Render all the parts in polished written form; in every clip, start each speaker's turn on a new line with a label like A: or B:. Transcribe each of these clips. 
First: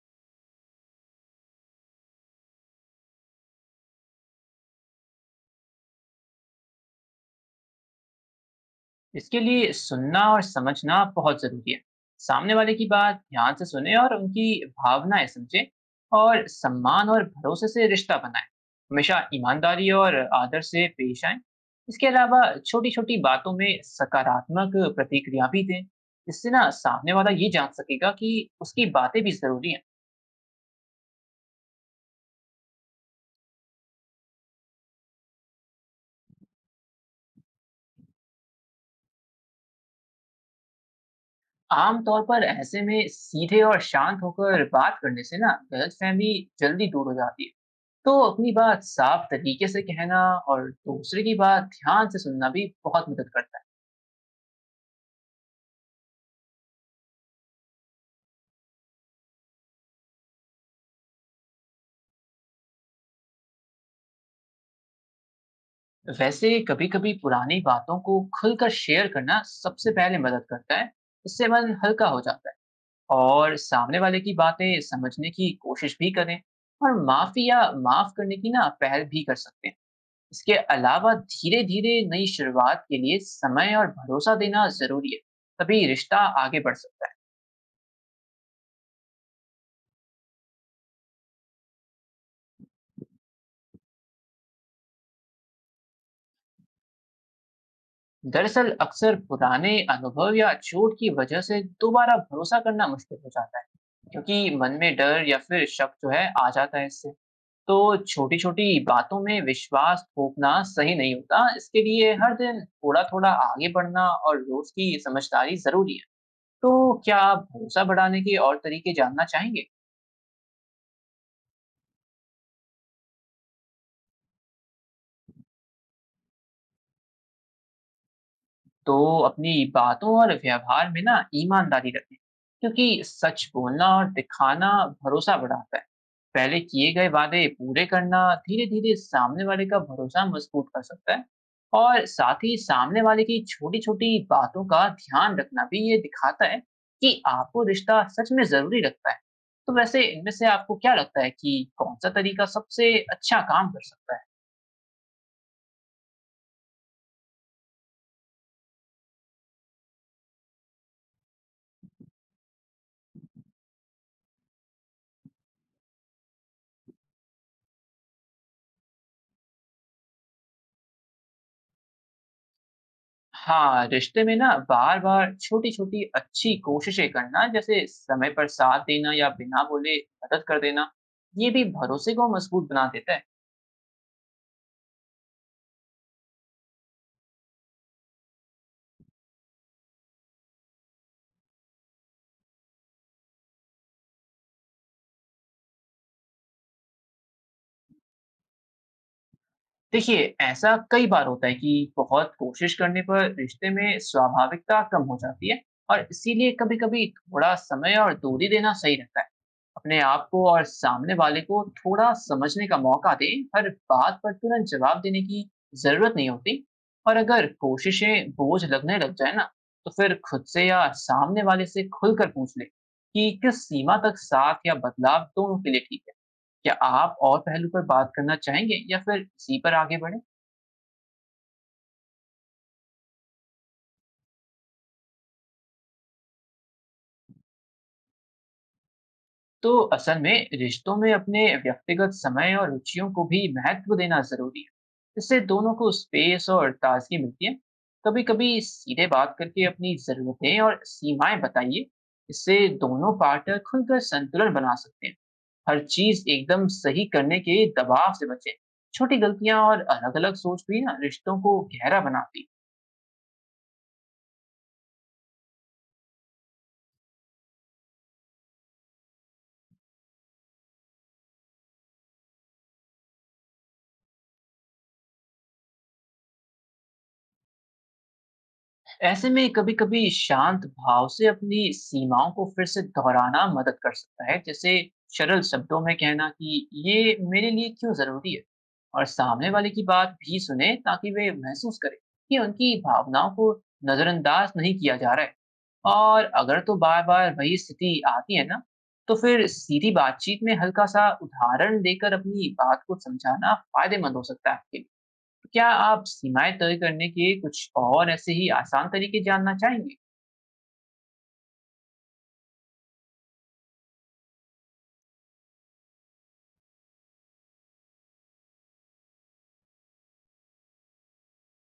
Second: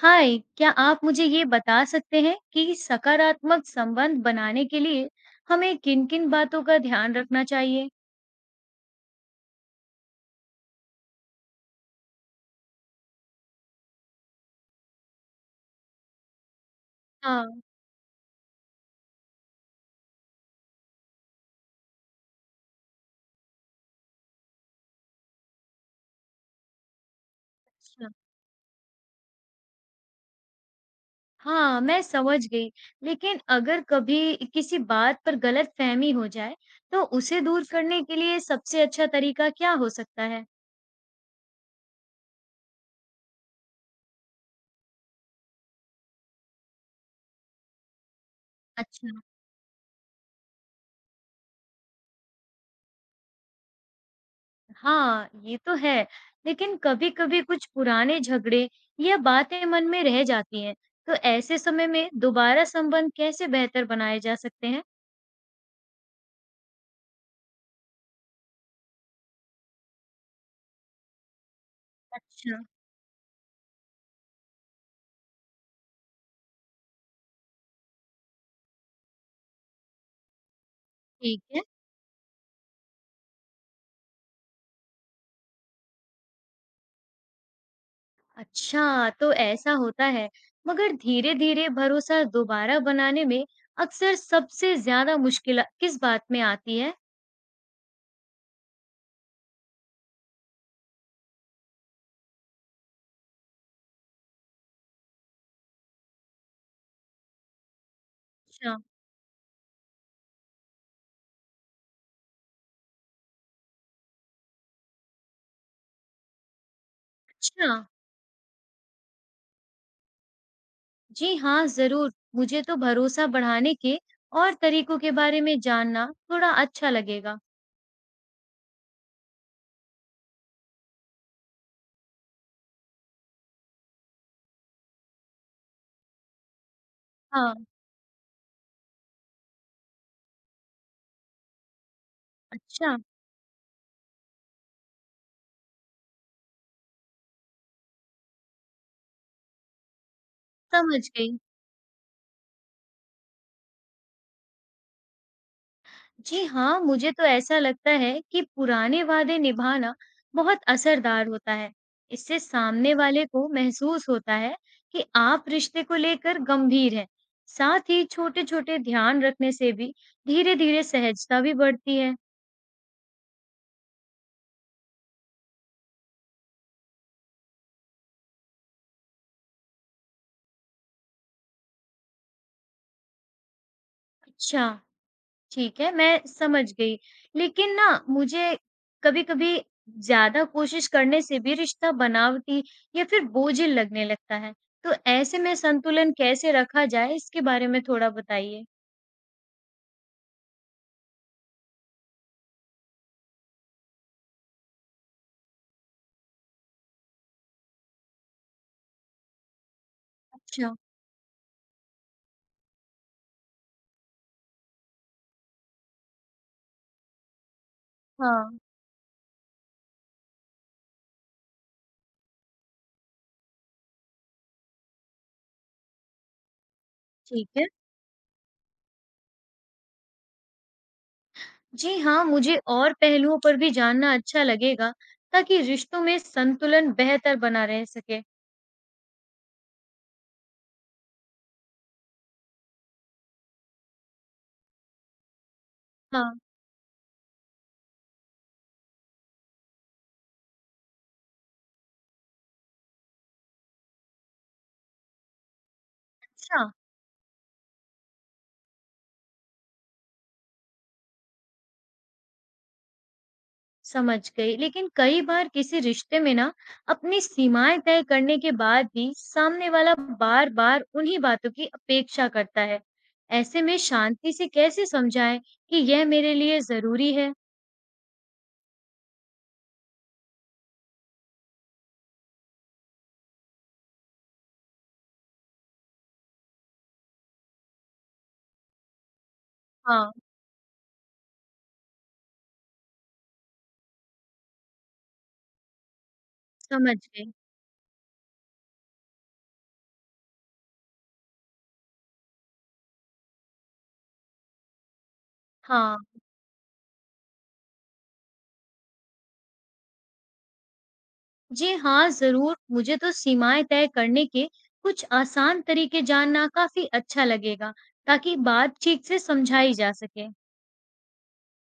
A: हाय, क्या आप मुझे ये बता सकते हैं कि सकारात्मक संबंध बनाने के लिए हमें किन-किन बातों का ध्यान रखना चाहिए?
B: इसके लिए सुनना और समझना बहुत ज़रूरी है। सामने वाले की बात ध्यान से सुनें और उनकी भावनाएँ समझें और सम्मान और
A: हाँ।
B: भरोसे से रिश्ता बनाएँ। हमेशा ईमानदारी और आदर से पेश आएँ। इसके अलावा छोटी-छोटी बातों में सकारात्मक प्रतिक्रिया भी दें। इससे ना सामने वाला ये जान
A: अच्छा।
B: सकेगा कि उसकी बातें भी ज़रूरी हैं।
A: हाँ, मैं समझ गई। लेकिन अगर कभी किसी बात पर गलतफहमी हो जाए, तो उसे दूर करने के लिए सबसे अच्छा तरीका क्या हो सकता है?
B: आम तौर पर ऐसे में सीधे और शांत होकर बात करने से ना गलतफ़हमी जल्दी दूर हो जाती है। तो अपनी बात
A: अच्छा।
B: साफ तरीके से कहना और दूसरे की बात ध्यान से सुनना भी बहुत मदद करता
A: हाँ, ये तो है। लेकिन कभी-कभी कुछ पुराने झगड़े या बातें मन में रह जाती हैं। तो ऐसे समय में दोबारा संबंध कैसे बेहतर बनाए जा सकते हैं?
B: है। वैसे कभी कभी पुरानी बातों को खुलकर शेयर करना सबसे पहले मदद करता है। इससे मन हल्का हो जाता है
A: अच्छा,
B: और सामने वाले की बातें समझने की कोशिश भी करें और माफी या माफ करने की ना पहल भी कर सकते हैं। इसके अलावा
A: ठीक है।
B: धीरे धीरे नई शुरुआत के लिए समय और भरोसा देना जरूरी है। तभी रिश्ता आगे बढ़ सकता है।
A: अच्छा, तो ऐसा होता है। मगर धीरे-धीरे भरोसा दोबारा बनाने में अक्सर सबसे ज़्यादा मुश्किल किस बात में आती है?
B: दरअसल अक्सर पुराने अनुभव या चोट की वजह से दोबारा भरोसा करना मुश्किल हो जाता है, क्योंकि मन में डर या फिर शक जो है आ जाता है इससे। तो छोटी
A: अच्छा।
B: छोटी बातों में विश्वास थोपना सही नहीं होता। इसके लिए हर दिन थोड़ा थोड़ा आगे बढ़ना और रोज की समझदारी जरूरी है। तो क्या आप
A: अच्छा।
B: भरोसा बढ़ाने के और तरीके जानना चाहेंगे?
A: जी हाँ, ज़रूर। मुझे तो भरोसा बढ़ाने के और तरीकों के बारे में जानना थोड़ा अच्छा लगेगा।
B: तो अपनी बातों और व्यवहार में ना ईमानदारी रखें, क्योंकि सच बोलना और दिखाना भरोसा बढ़ाता है। पहले किए गए वादे
A: हाँ,
B: पूरे करना धीरे धीरे सामने वाले का भरोसा मजबूत कर सकता है और साथ ही
A: अच्छा,
B: सामने वाले की छोटी छोटी बातों का ध्यान रखना भी ये दिखाता है कि आपको रिश्ता सच में जरूरी लगता है। तो वैसे इनमें से आपको क्या
A: समझ
B: लगता है
A: गई।
B: कि कौन सा तरीका सबसे अच्छा काम कर सकता है?
A: जी हाँ, मुझे तो ऐसा लगता है कि पुराने वादे निभाना बहुत असरदार होता है। इससे सामने वाले को महसूस होता है कि आप रिश्ते को लेकर गंभीर हैं। साथ ही छोटे-छोटे ध्यान रखने से भी धीरे-धीरे सहजता भी बढ़ती है।
B: हाँ, रिश्ते में ना बार-बार छोटी-छोटी अच्छी कोशिशें करना, जैसे समय पर साथ देना या बिना बोले मदद कर देना, ये भी भरोसे को मजबूत बना देता है।
A: अच्छा, ठीक है, मैं समझ गई। लेकिन ना मुझे कभी-कभी ज़्यादा कोशिश करने से भी रिश्ता बनावटी या फिर बोझिल लगने लगता है। तो ऐसे में संतुलन कैसे रखा जाए इसके बारे में थोड़ा बताइए?
B: देखिए, ऐसा कई बार होता है कि बहुत कोशिश करने पर रिश्ते में स्वाभाविकता कम हो जाती है और इसीलिए कभी-कभी थोड़ा समय और दूरी देना सही रहता है। अपने आप को और
A: अच्छा,
B: सामने वाले को थोड़ा समझने का मौका दें। हर बात पर तुरंत जवाब देने की जरूरत नहीं होती और अगर कोशिशें
A: हाँ,
B: बोझ लगने लग जाए ना, तो फिर खुद से या सामने वाले से खुलकर पूछ लें कि किस सीमा तक साथ या बदलाव दोनों के लिए ठीक है। क्या आप और
A: ठीक है।
B: पहलू पर बात करना चाहेंगे या फिर इसी पर आगे बढ़े?
A: जी हाँ, मुझे और पहलुओं पर भी जानना अच्छा लगेगा ताकि रिश्तों में संतुलन बेहतर बना रह सके।
B: तो असल में रिश्तों में अपने व्यक्तिगत समय और रुचियों को भी महत्व देना जरूरी है। इससे दोनों को
A: हाँ,
B: स्पेस और ताजगी मिलती है। कभी कभी सीधे बात करके अपनी जरूरतें और सीमाएं बताइए। इससे दोनों पार्टनर खुलकर संतुलन बना सकते हैं। हर चीज
A: अच्छा।
B: एकदम सही करने के दबाव से बचें। छोटी गलतियां और अलग अलग सोच भी ना रिश्तों को गहरा बनाती है।
A: समझ गई। लेकिन कई बार किसी रिश्ते में ना अपनी सीमाएँ तय करने के बाद भी सामने वाला बार-बार उन्हीं बातों की अपेक्षा करता है। ऐसे में शांति से कैसे समझाएं कि यह मेरे लिए ज़रूरी है?
B: ऐसे में कभी-कभी शांत भाव से अपनी सीमाओं को फिर से दोहराना मदद कर सकता है, जैसे सरल शब्दों में कहना कि ये मेरे लिए क्यों ज़रूरी है और सामने वाले की
A: हाँ,
B: बात भी सुने, ताकि वे महसूस करें कि उनकी भावनाओं को नज़रअंदाज नहीं किया जा रहा है। और अगर तो
A: समझ गई।
B: बार-बार वही स्थिति आती है ना, तो फिर सीधी बातचीत में हल्का-सा उदाहरण देकर अपनी बात को समझाना फ़ायदेमंद हो सकता है आपके लिए। क्या
A: हाँ,
B: आप सीमाएँ तय करने के कुछ और ऐसे ही आसान तरीके जानना चाहेंगे?
A: जी हाँ, ज़रूर। मुझे तो सीमाएँ तय करने के कुछ आसान तरीके जानना काफ़ी अच्छा लगेगा, ताकि बात ठीक से समझाई जा सके।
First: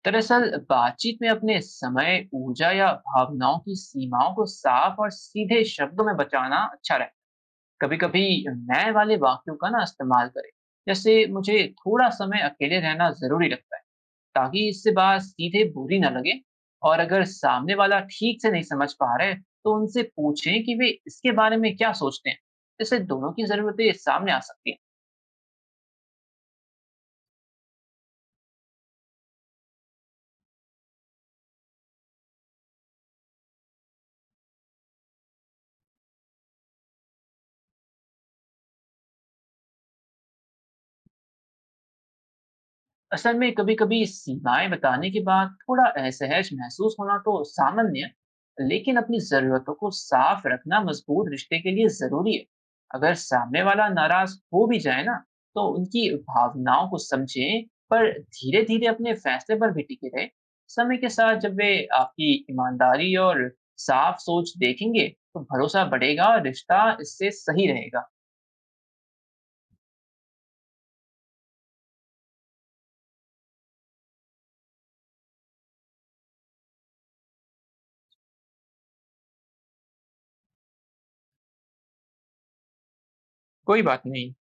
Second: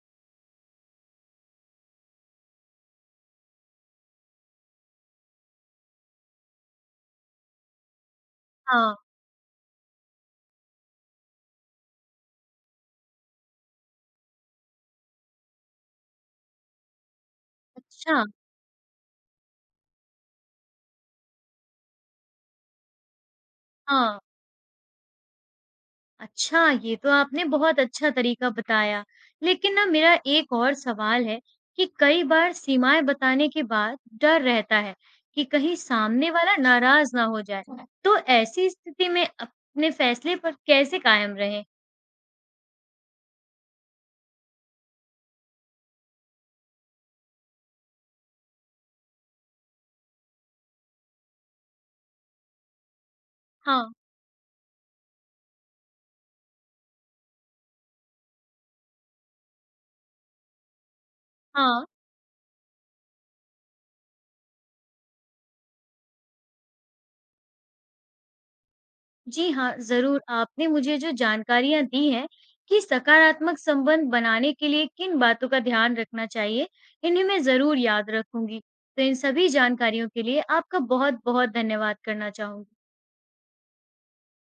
B: दरअसल बातचीत में अपने समय, ऊर्जा या भावनाओं की सीमाओं को साफ और सीधे शब्दों में बचाना अच्छा रहे। कभी-कभी मैं
A: हाँ,
B: वाले वाक्यों का ना इस्तेमाल करें। जैसे मुझे थोड़ा समय अकेले रहना ज़रूरी लगता है, ताकि इससे बात सीधे बुरी ना लगे। और अगर सामने वाला
A: अच्छा।
B: ठीक से नहीं समझ पा रहे, तो उनसे पूछें कि वे इसके बारे में क्या सोचते हैं। इससे दोनों की ज़रूरतें
A: हाँ।
B: सामने आ सकती हैं।
A: अच्छा, ये तो आपने बहुत अच्छा तरीका बताया। लेकिन ना मेरा एक और सवाल है कि कई बार सीमाएँ बताने के बाद डर रहता है कि कहीं सामने वाला नाराज़ ना हो जाए। तो ऐसी स्थिति में अपने फैसले पर कैसे कायम रहें?
B: असल में कभी-कभी सीमाएँ बताने के बाद थोड़ा असहज महसूस होना तो सामान्य है, लेकिन अपनी ज़रूरतों को साफ रखना मजबूत रिश्ते के लिए ज़रूरी है। अगर सामने
A: हाँ,
B: वाला नाराज़ हो भी जाए ना, तो उनकी भावनाओं को समझें, पर धीरे-धीरे अपने फैसले पर भी टिके रहें। समय के साथ जब वे
A: हाँ।
B: आपकी ईमानदारी और साफ सोच देखेंगे, तो भरोसा बढ़ेगा और रिश्ता इससे सही रहेगा।
A: जी हाँ, ज़रूर। आपने मुझे जो जानकारियाँ दी हैं कि सकारात्मक संबंध बनाने के लिए किन बातों का ध्यान रखना चाहिए, इन्हें मैं ज़रूर याद रखूँगी। तो इन सभी जानकारियों के लिए आपका बहुत-बहुत धन्यवाद करना चाहूँगी।
B: कोई बात नहीं।